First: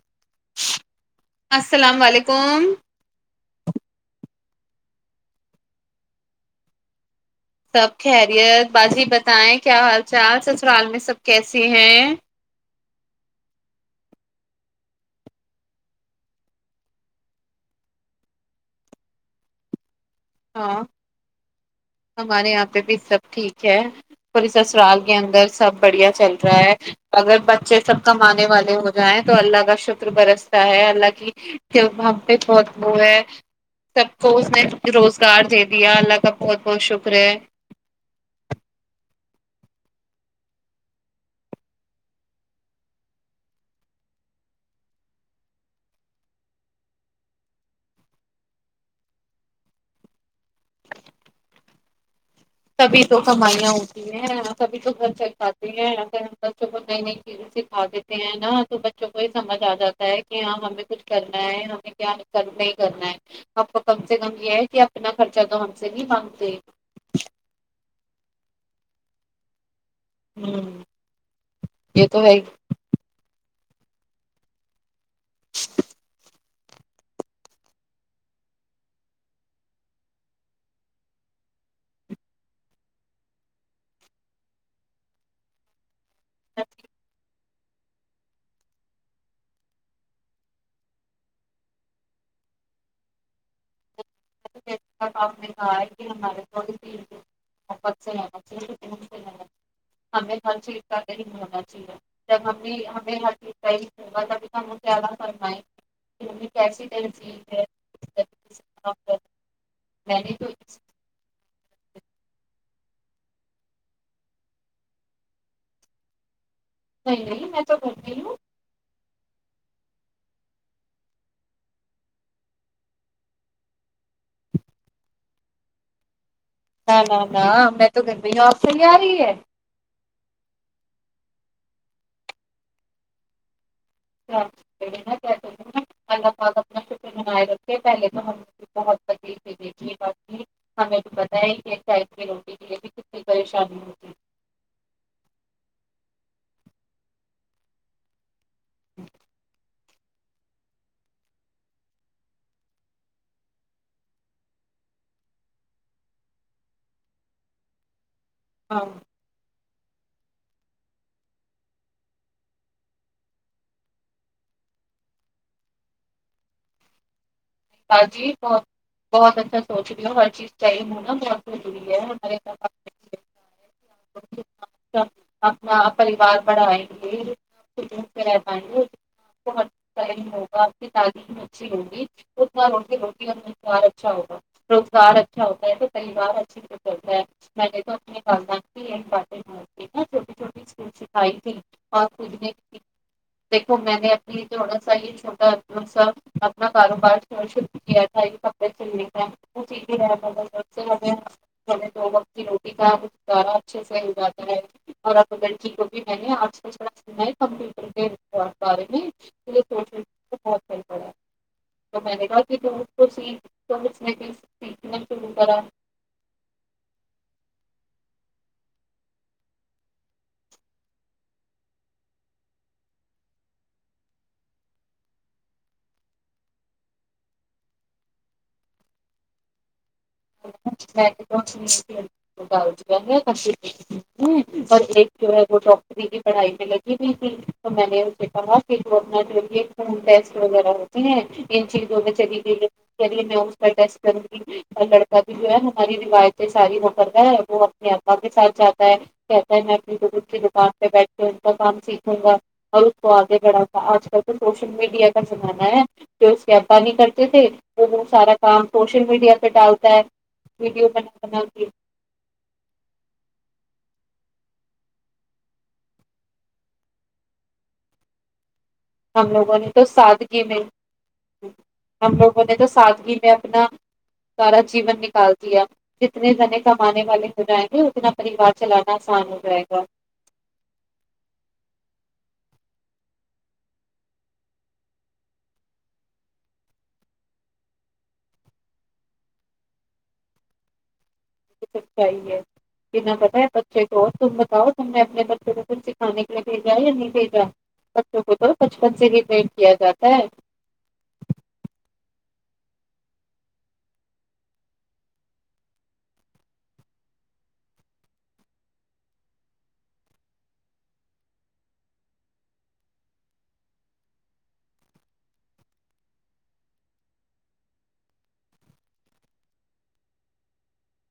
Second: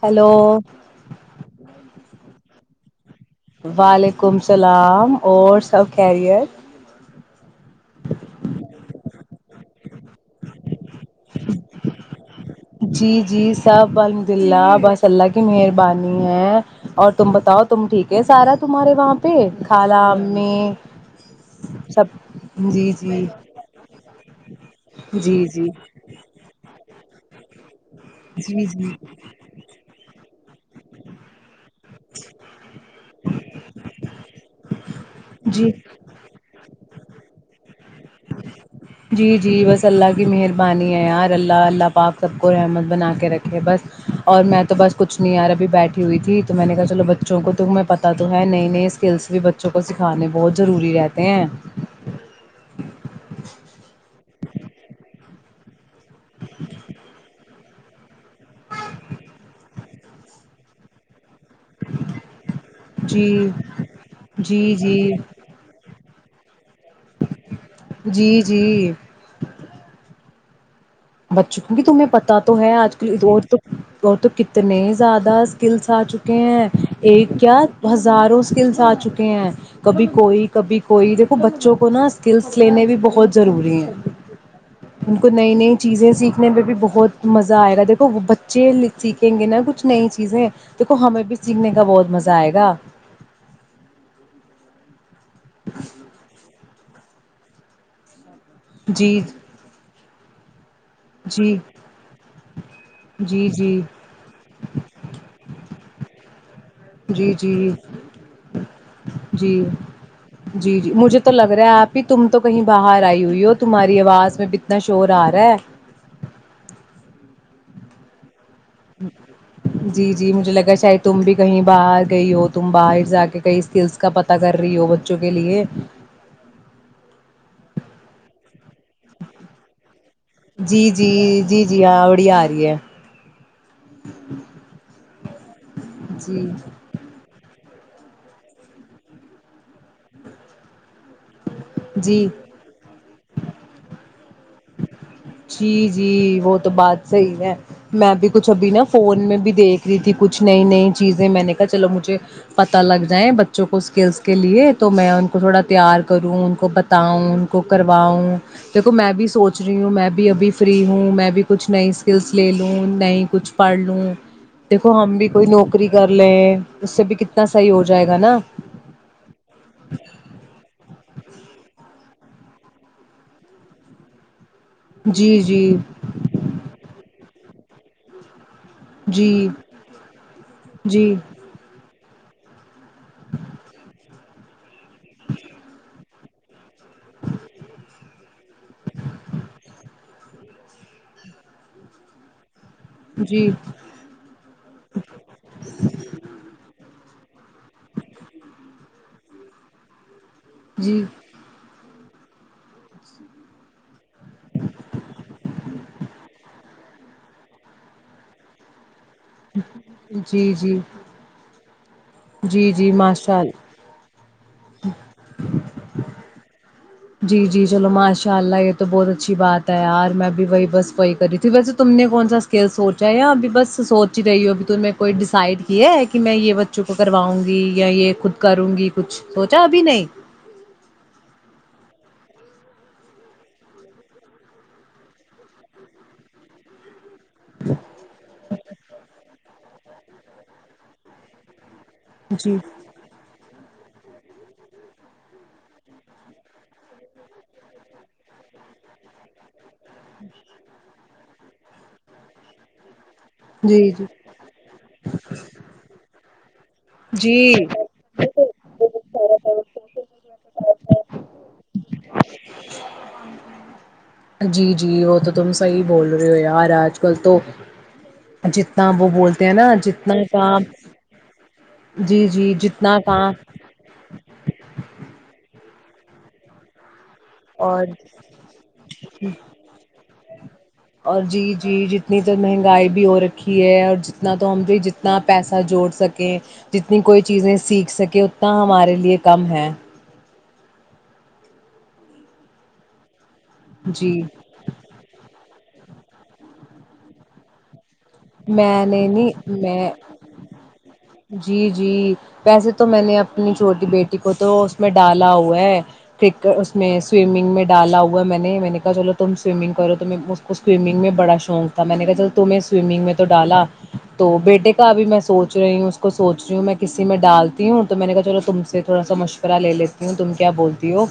hello السلام علیکم وعلیکم اللام اور سب خیریت سب خیریت باجی بتائیں کیا حال چال س سرال میں سب کیسے ہیں جی جی سب الحمد اللہ بس اللہ کی مہربانی ہے اور تم بتاؤ تم ٹھیک ہے سارا تمہارے وہاں پہ کالا ہاں پ ہمارے یہاں پہ بھی سب ٹھیک ہے پلی اسرال کے جی اندر جی سب بڑھیا چل رہا ہے اگر بچے سب کمانے جی والے ہو جی جائیں تو اللہ کا شکر برس الک ج ہم پہ پہت وہ ہے سب کو اس نے روزگار جی دیا اللہ کا بہت شکر ہے جی جی بس اللہ کی مہربانی ہے یار اللہ اللہ پاک سب کو رحمت بنا کے رکھے بس اور میں تو بس کچھ نہیں یار ابھی بیٹھی ہوئی تھی تو میں نے کہا چلو بچوں کو تو ہمیں پتہ تو ہے نئی نئے اسکلس بھی بچوں کو سکھانے بہت ضروری رہتے ہیں [unintelligible] تبھی تو کمائی ہوتی ہیں سبھی تو گھر چل کاتے ہیں بچوں کو نہیں نہیں ھا دیتے ہیں نا تو بچوں کو یہ سمجھ آ جاتا ہے کہ ہاں ہمیں کچھ کر کیا نہیں کرنا ہے جی آپ کم سے کم یہ ہے جی کہ اپنا جی خرچہ تو ہم سے نہیں ب ج [inaudible] جی جی ہوں بچوں کیوںک کہ تمہیں پتا تو ہے آج کل تو اور تو کتنے زیادہ اسکلس آ چکے ہیں ایک کیا ہزاروں اسکلس آ چکے ہیں کبھی کوئی کبھی کوئی دیکھو بچوں کو نا اسکلس لینے بھی بہت ضروری ہیں ان کو نئی نئی چیزیں سیکھنے میں بھی بہت مز مزہ آئے گا دیکو بچے سیکھیں گے نا کچھ نئی چیزیں دیکھو ہمیں بھی سیکھنے کا بہت مزہ آئے گا جی آپ نے کہا ہے کہ ہمارے تھ یک مت سے چاہیے سکون جی سے [inaudible] رہنا چاہیے، ہمیں خ چ [inaudible] جی ہونا چاہیے جب ہم ہمیں ہر جی چیز کا جی ہوگا تب ہم زیادہ فرمائ [inaudible] جی ج [inaudible] کیسی جی تنسی ہے جی [inaudible] جی میں نے تو جی جی مجھے تک [inaudible] لگ رہا ہے آپ ہی تم تو کہیں باہر آئی ہوئی ہو تمہاری آواز میں اتنا شور آ رہا ہے نہیں نہیں میں تو کرتی ہوں جی جی مجھے لگا شاید تم بھی کہیں باہر گئی ہو تم باہر جا کے کئی اسکلس کا پتاہ کر رہی ہو بچوں کے لیے ہ ہ ہ میں تو گھر پ ہوں آپ سے ہی آ رہی ہے [inaudible] جی جی جی جی ہاں بڑ آ رہی ہے [inaudible] الگ جی پاک اپنا پہلے تو ہم بہت بدلی دھی باقی ہمیں [inaudible] میں ایک سائ [inaudible] کی جی روٹی کے لیے بھی کت کی پریشانی ہوتی جی جی وہ تو بات صحیح ہے میں بھی [inaudible] کچھ ابھی نا فون میں بھی دیکھ [inaudible] ی تھی کچھ نئی نئی چیزیں میں نے کہا چلو مجھے پتہ لگ جائیں بچوں کو اسکلس کے لیے تو میں ان کو تھوڑا تیار کروں ان کو بتاؤں ان کو کرواؤں ہاں دیکو میں بھی سوچ [inaudible] جی ہوں میں [inaudible] بھی ابھی فری ہوں میں بھی کچھ نئی اسکلس لے لوں نئی کچھ پڑھ لوں دیکھو ہم بھی کوئی نوکری کر لیں اس سے بھی کتنے ہا جی بہت بہت اچھا سوچ رہے ہو ہر چیز چاہیم ہونا بہت ضروری ہے [inaudible] ارے س جی [inaudible] جی اپنا پریوار بڑھائیں گے [inaudible] ج جی [inaudible] ٹائم ہوگا آپ کی جی تعلیم بھی اچھی ہوگی اس رو روٹی اور مار اچھا ہوگا روزگار اچھا ہوتا ہے تو پریوار اچھے سے چلتا ہے میں نے تو اپنے والدات کی باتیں نا چھوٹی چھوٹی اسکول سکھائی تھی اورنے [unintelligible] جی دیکھو میں نے اپنی تھوڑا سا ہی چھوٹا سا اپنا کاروبار [unintelligible] شروع کیا تھا یہ کپڑے سلنے کا وہ سیدھے جی رہ [unintelligible] [unintelligible] تو وقت کی روٹی کا گزارا اچھے سے ہو جاتا ہے اور اب لڑکی کو بھی میں نے آٹا س ہے کمپیوٹر کے بارے میں یہ سوچنے جی بہت جی صحیح پڑا ہے، [unintelligible] تو میں کہ جی ماشاء اللہ تو نے سیکھنا شروع کرا [unintelligible] جی جی چلو ماشاء اللہ یہ تو بہت اچھی بات ہے یار میں اب بھی وہی بس وہی کر رہی تھی ویسے تم نے کون سا اسکل سوچا ہے ابھی بس سوچ ہی رہی ہوں ابھی ت کوئی ڈیسائڈ کیا ہے کہ میں یہ بچوں کو کرواؤں گی یا یہ خود کروں گی کچھ سوچا ابھی نہیں اور ایک جو ہے وہ ڈاکٹری کی پڑھائی میں لگی [unintelligible] جی ج تو میں نے اسے کہا کہ جو اپنا جوے ہ پسٹ وغیرہ ہوتی ہیں یوگ چی جی چ میں س بھی جو ہے ہماری رویتیں ساری ہو کرتا ہے وہ اپنی اا کے ساتھ جاتا ہے کہتا ہے میں اپنی دکود کی دکان پہ بیٹھ کے ان کا کام سیکھوں گا اور تو آگے بڑا سا جی آج کل تو سوشل میڈیا کا زمانہ ہے یس کیاپانی کرتے تھے جی جی وہ وہ سارا کام کوش میڈیا پ ڈال ویڈیو بنا جی جی وہ تو تم صی بول رہے ہو یار آج کل تو جتنا وہ ہم بولتے ہیں لوگوں نے نا تو جتنا سادگی میں کام ہم جی لوگوں جی نے تو جتنا سادگی میں کام اپنا سارا جیون نکال دیا جتنے جنے کمانے والے ہو جائیں گے اور اتنا پریوار چلانا آسان ہو جائے گا ادھر مہنگائی بھی ہو رکھی ہے اور جتنا تو ہم بھی جتنا پیسہ جوڑ سکیں جتنی کوئی چیزیں سیکھ سکیں اتنا ہمارے لیے کم ہے سچائی ہے جنا پتا ہے بچے کو جی تم بتاؤ تم نے اپنے بچے کو کچھ سکھانے کے لیے بھیج رہا ہے یا نہیں بھیج رہا ہے بچوں کو تو میں بچپن نے سے ہی نہیں پیٹ کیا میں جاتا ہے جی جی ویسے تو میں نے اپنی چھوٹی بیٹی کو تو اس میں ڈالا ہوا ہے کرک اس میں سوئمنگ میں ڈالا ہوا میں نے میں نے کہا چلو تم سوئمنگ کرو تو میں اس کو سوئمنگ میں بڑا شوق تھا میں نے کہا چ تمیں سوئمنگ میں تو ڈالا تو بیٹے کا ابھی میں سوچ رہی ہوں اس کو سوچ رہی ہوں میں کسی میں ڈالتی ہوں تو میں نے کہا چلو تم سے تھوڑا سا مشورہ لے لیتی ہوں تم کیا بولتی ہو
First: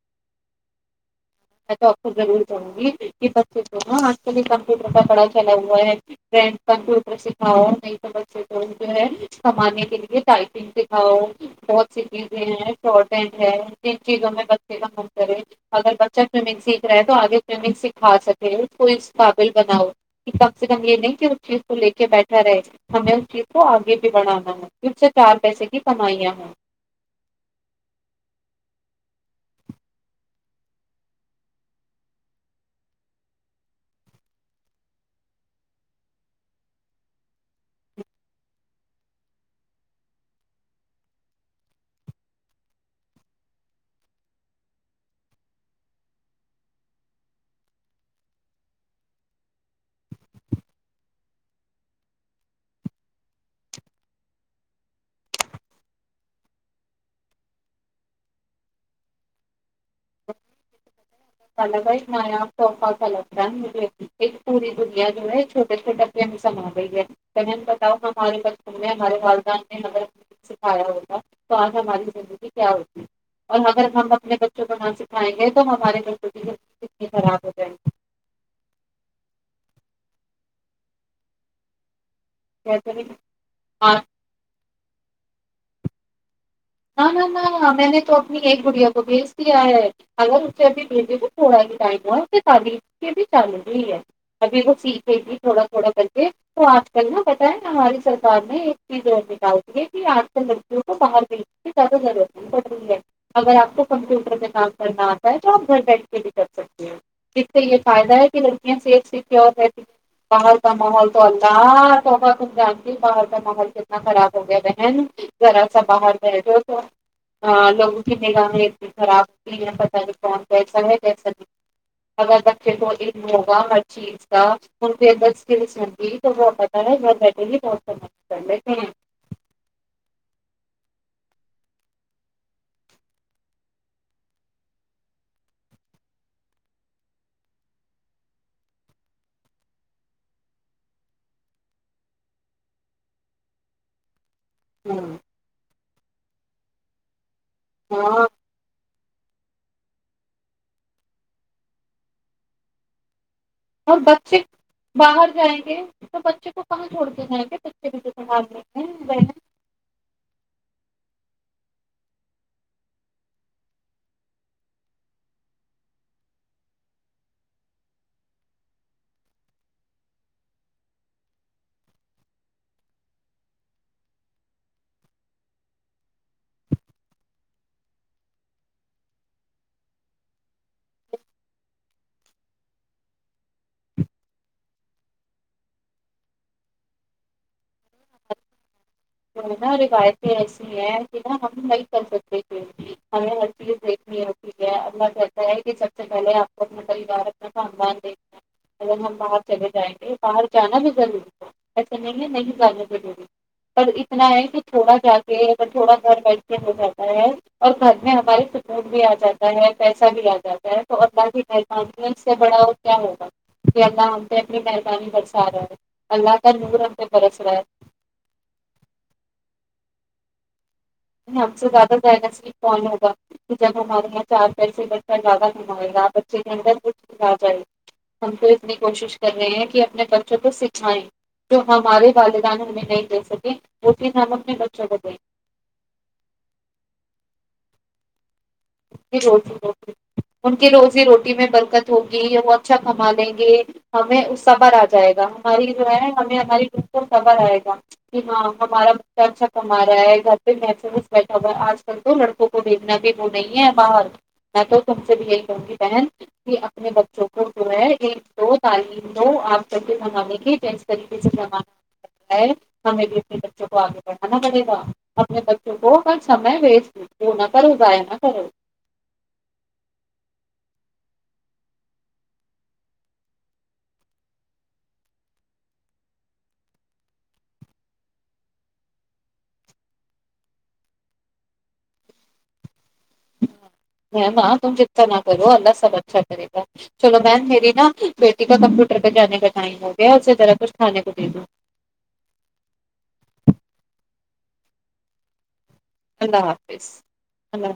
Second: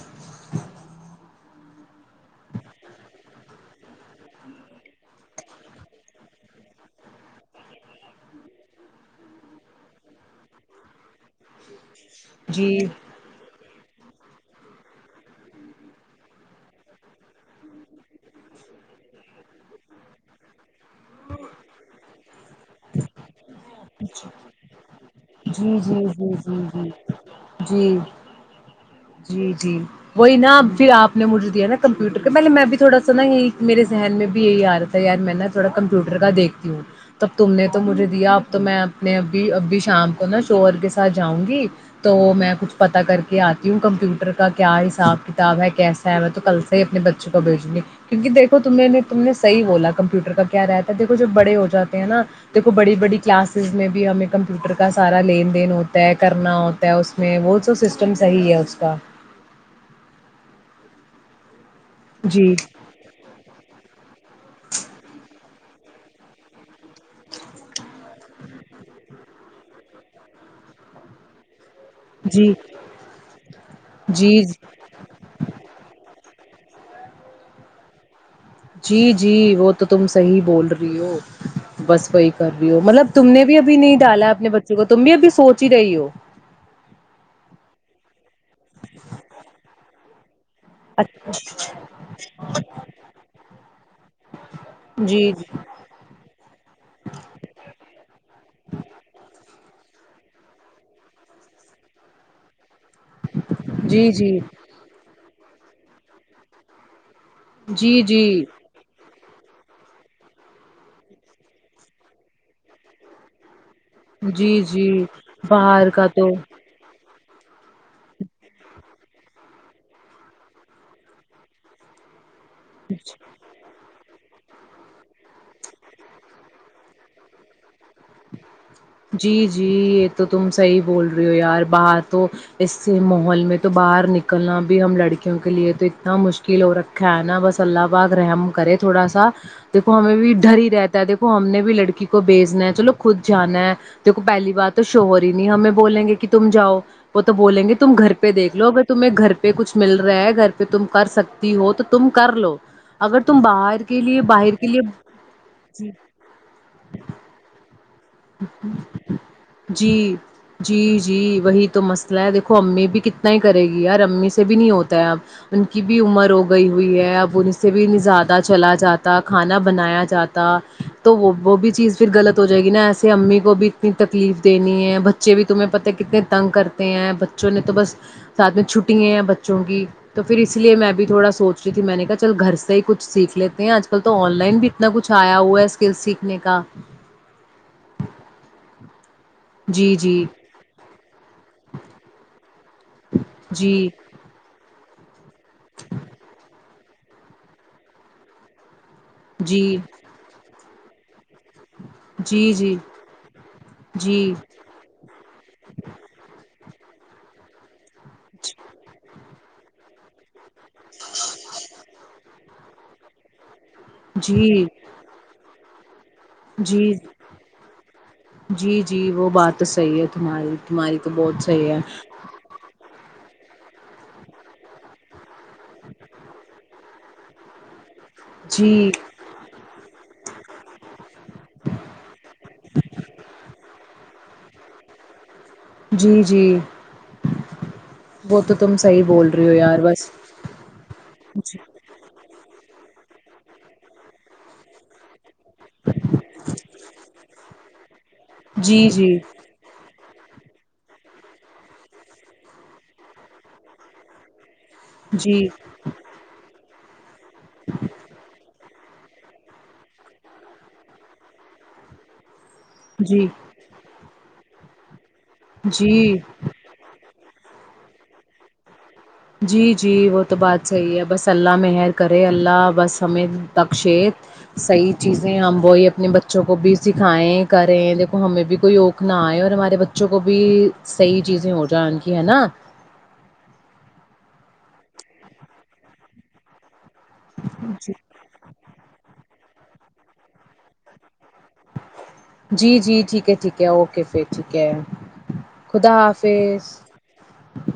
میں تو آپ کو ضرور کہوں گی کہ بچے کو نا آج کل کمپیوٹر کا بڑا چلا ہوا ہے کمپیوٹر سکھاؤ نہیں تو بچے کو جو ہے کمانے کے لیے ٹائپنگ سکھاؤ بہت سز جی ہیں شارٹیج ہے [unintelligible] جن چیزوں میں بچے کا منتر ہے اگر ب اچ سنگ سیکھ رہا ہے تو آگے سمنگ سکھا سکے اس کو اس قابل بناؤ کہ کم سے کم یہ نہیں کہ اس چیز کو لے کے بیٹھا رہے ہمیں اس چیز کو آگے بھی بڑھانا ہے پھر سے چار پیسے جی کی جی جی کمائیاں جی ہیں جی جی جی جی وہی نا اب بھی آپ نے مجھے دیا نا کمپیوٹر کے پہلے میں بھی تھوڑا سا نا یہ میرے ذہن میں بھی یہی آ رہا تھا یار میں نا تھوڑا کمپیوٹر کا دیکھتی ہوں تب تم نے تو مجھے دیا تو میں اپنے ابھی ابھی شام کو نا شوور کے ساتھ جاؤں گی تو میں کچھ پتا کر کے آتی ہوں کمپیوٹر کا کیا حساب کتاب ہے کیسا ہے میں تو کل سے ہی اپنے بچوں کو بھیجوں گی کیوں کہ دیکھو ت نے تم نے صحی بولا کمپیوٹر کا کیا رہتا ہے دیکو جب بڑے ہو جاتے ہیں نا دیکھو بڑی بڑی کلاسز میں بھی ہمیں کمپیوٹر کا سارا لین دین ہوتا ہے کرنا ہوتا ہے اس میں وہ سب سسٹم صحیح ہے اس کا سا کا ایک نیا جی توحفہ چلا ارن مے ایک پوری دنیا جوڑ ہے [unintelligible] چھوٹے چھوٹ پ سما گئی ہے بتاؤ ہمارے بچپن میں ہمارے والدہ نے ہم سکھایا ہوگ تو آ ہماری زندگی جی کیا ہوتی ہے اور اگر ہم اپنے جی بچوں کو نہ سکھائیں گے تو ہمارے بچوں توب کتنی خراب ہو جائیں گی جی جی وہ تو تم صحیح بول رہی ہو بس وہی بھی ہو کہتے مطلب ہیں تم نے بھی ابھی آج نہیں ڈالا اپنے بچ تم بھی ابھی سوچ ہی رہی ہو ہاں نہ نہ ہ میں نے تو اپنی ایک بڑیا کو بھیج دیا ہے اگر جب بھی دجے گ تھوڑا ہی ٹائم ہو تو تی کے بھی چالو ٹھیک ہے [inaudible] ابھی وہ سیکھے جی تھی تھوڑا تھوڑا کرچے تو آج کل نا پتہ ہے نا ہماری سرکار نے ایک چیز ر نکال یہ بھی آج کل لڑکیوں کو باہر م سازا پ گ اگر آپ کو جی جی جی کمپیوٹر میں کام کرنا ہوتا [unintelligible] میں تو آپ گھر بیٹھ کے بھی کر سکتی ہیں جسے یہ جی فائدا ہے کہ جی لڑکیاں صیف س باہر کا محول تو اللہ توبا تم ج ان باہر کا ماحول سے اتنا خراب ہو گیا جی جی بہن ذرا سا باہر م جو تو [unintelligible] لوگوں کی نگامیں اتنی خراب ہوتی ہیں پت کہ کون کیسا ہے کیسا نہیں اگر بچے تو ایک ہوگا چیز کا اورکسنتی تو پت ن بہتمے جی جی یہ تو تم صحیح بول رہی ہو یار باہر تو اس ماحول میں تو باہر نکلنا بھی ہم لڑکیوں کے لیے تو اتنا مشکل ہو رکھا ہے نا بس اللہ بغ رہ ہم کرے تھوڑا سا دیکھو ہمیں بھی ڈر ہی رہتا ہے دیکھو ہم نے بھی لڑکی کو بیجنا ہے چلو خود جانا ہے دیکھو پہلی بار تو ہیں شوہور ہی نہیں ہمیں بولیں گے کہ کہ تم جاؤ پ تو بولیں گے تم گھر ہاں پہیک لو اگر تمہیں گھر پہ کچھ مل رہا ہے گھر پہ تم کر سکتی ہو تو تم کر لو اگر تم باہر اور کے لیے بچے باہر کے لیے باہر جائیں گے جی تو بچے کو کہاں چھوڑتے جائیں گے بھی تو سنبھالنے ہیں جی جی جی وہی تو مسئلہ ہے دیکھو امی بھی کتنا ہی کرے گی یار امی سے بھی نہیں ہوتا ہے اب ان کی بھی عمر ہو گئی ہوئی ہے اب ان سے بھی زیادہ چلا جاتا کھانا بنایا جاتا تو وہ وہ بھی چیز پھر غلط ہو جائے گی نا ایسا امی کو بھی اتنی تکلیف دینی ہے بچے بھی تمہیں پتا کتنے تنگ کرتے ہیں بچوں نے تو بس ساتھ میں چھٹی ہیں بچوں کی تو پھر اس لیے میں بھی تھوڑا سوچ رہی تھی میں نے کہا چل گھر سے ہی کچھ سیکھ لیتے ہیں آج کل تو آن لائن بھی اتنا کچھ آیا ہوا ہے اسکل سیکھنے کا ہ نا روایتیں ایسی ہیں کہ نا ہم نہیں کر سکتے ہمیں ہر چیز جی دیکھنی ہوتی ہے کہتا ہے کہ سب سے پہلے آپ کو اپنا پریوار اپنا سامان دھنا ہے اگر ہم باہر چلے جی جائیں گے باہر جانا پ جل ایسا نہیں ہے جی نہیں جی جاننے کے دی اتنا جی ہے کہ تھوڑا جا کے تھوڑا گھر بیے ہو جاتا ہے اور گھر میں ہماراری سپورٹ بھی آ جاتا ہے پیسہ بھی آ جاتا تو اللہ کی مہرب سے بڑا ہو کیا ہوگا کہ اللہ ہم سے اپنی جی مہربانی برسا رہا ہے اللہ کا نور جی رتے برس رہا ہے جی جی وہ بات تو صحیح ہے تمہاری تمہاری تو نہیں بہت ہم سے صحیح ہے زیادہ جائے گا صف کون ہوگا کہ جب ہمارے یہاں چار پیسے بچہ زیادہ کمائے گا بچے کے اندر کچھ آ جائے گ ہم کو اتنی جی کوشش کر رہے ہیں کہ اپنے بچوں کو سکھائیں جو ہمارے والدان ہمیں نہیں دے سکے وہتی نام اپنے بچوں کو گے جی جی وہ تو تم صحیح بول رہی ہو یار بس ان کی روزی روٹی میں برکت ہوگئی ہے وہ اچا کھما لیں گے ہمیں اس سبر آ جائے گا ہماری جو ہے ہمیں ہماری ب کو خبر آئے گا کہ ہاں جی ہمارا جی ب اچھا کما رہا ہے مح وٹا آج کل تو لڑکوں کو دیکھنا بھی وہ نہیں ہے باہر میں تو تم سے جی بھیہیل کروں گی بہن کہ ت بچو وہ جو ہے ایک دو تعلیم دو آپ کر کے کنگانیں گے جو اس طریقے سےمان ہمیں بھی جی اپنے بچوں کو آگے بڑھ اناد د گا ہمنے بچوں کو ک جی سمے ویسٹ پور نہ کر اگیا خرو جی جی وہ تو بات صحیح ہے بس اللہ مہر کرے اللہ بس ہمیں بکشےت صحیح چیزیں ہم وہی اپنے بچوں کو بھی سکھائیں کریں دیکھو ہمیں بھی کوئی اوک نہ آئے اور ہمارے بچوں کو بھی صحیح چیزیں ہو جائیں ان کی ہے نا ہے ماں تم چتتا نہ کرو اللہ سب اچھا کرے گا چلو میم میری نا جی بیٹی کا کمپیوٹر پہ جانے کا ائم ہو گیا اسی طذرح کچھ کانے کو دینا جی جی ٹھیک ہے ٹھیک ہے اوکے پھر ٹھیک ہے خدا حافظ اللہ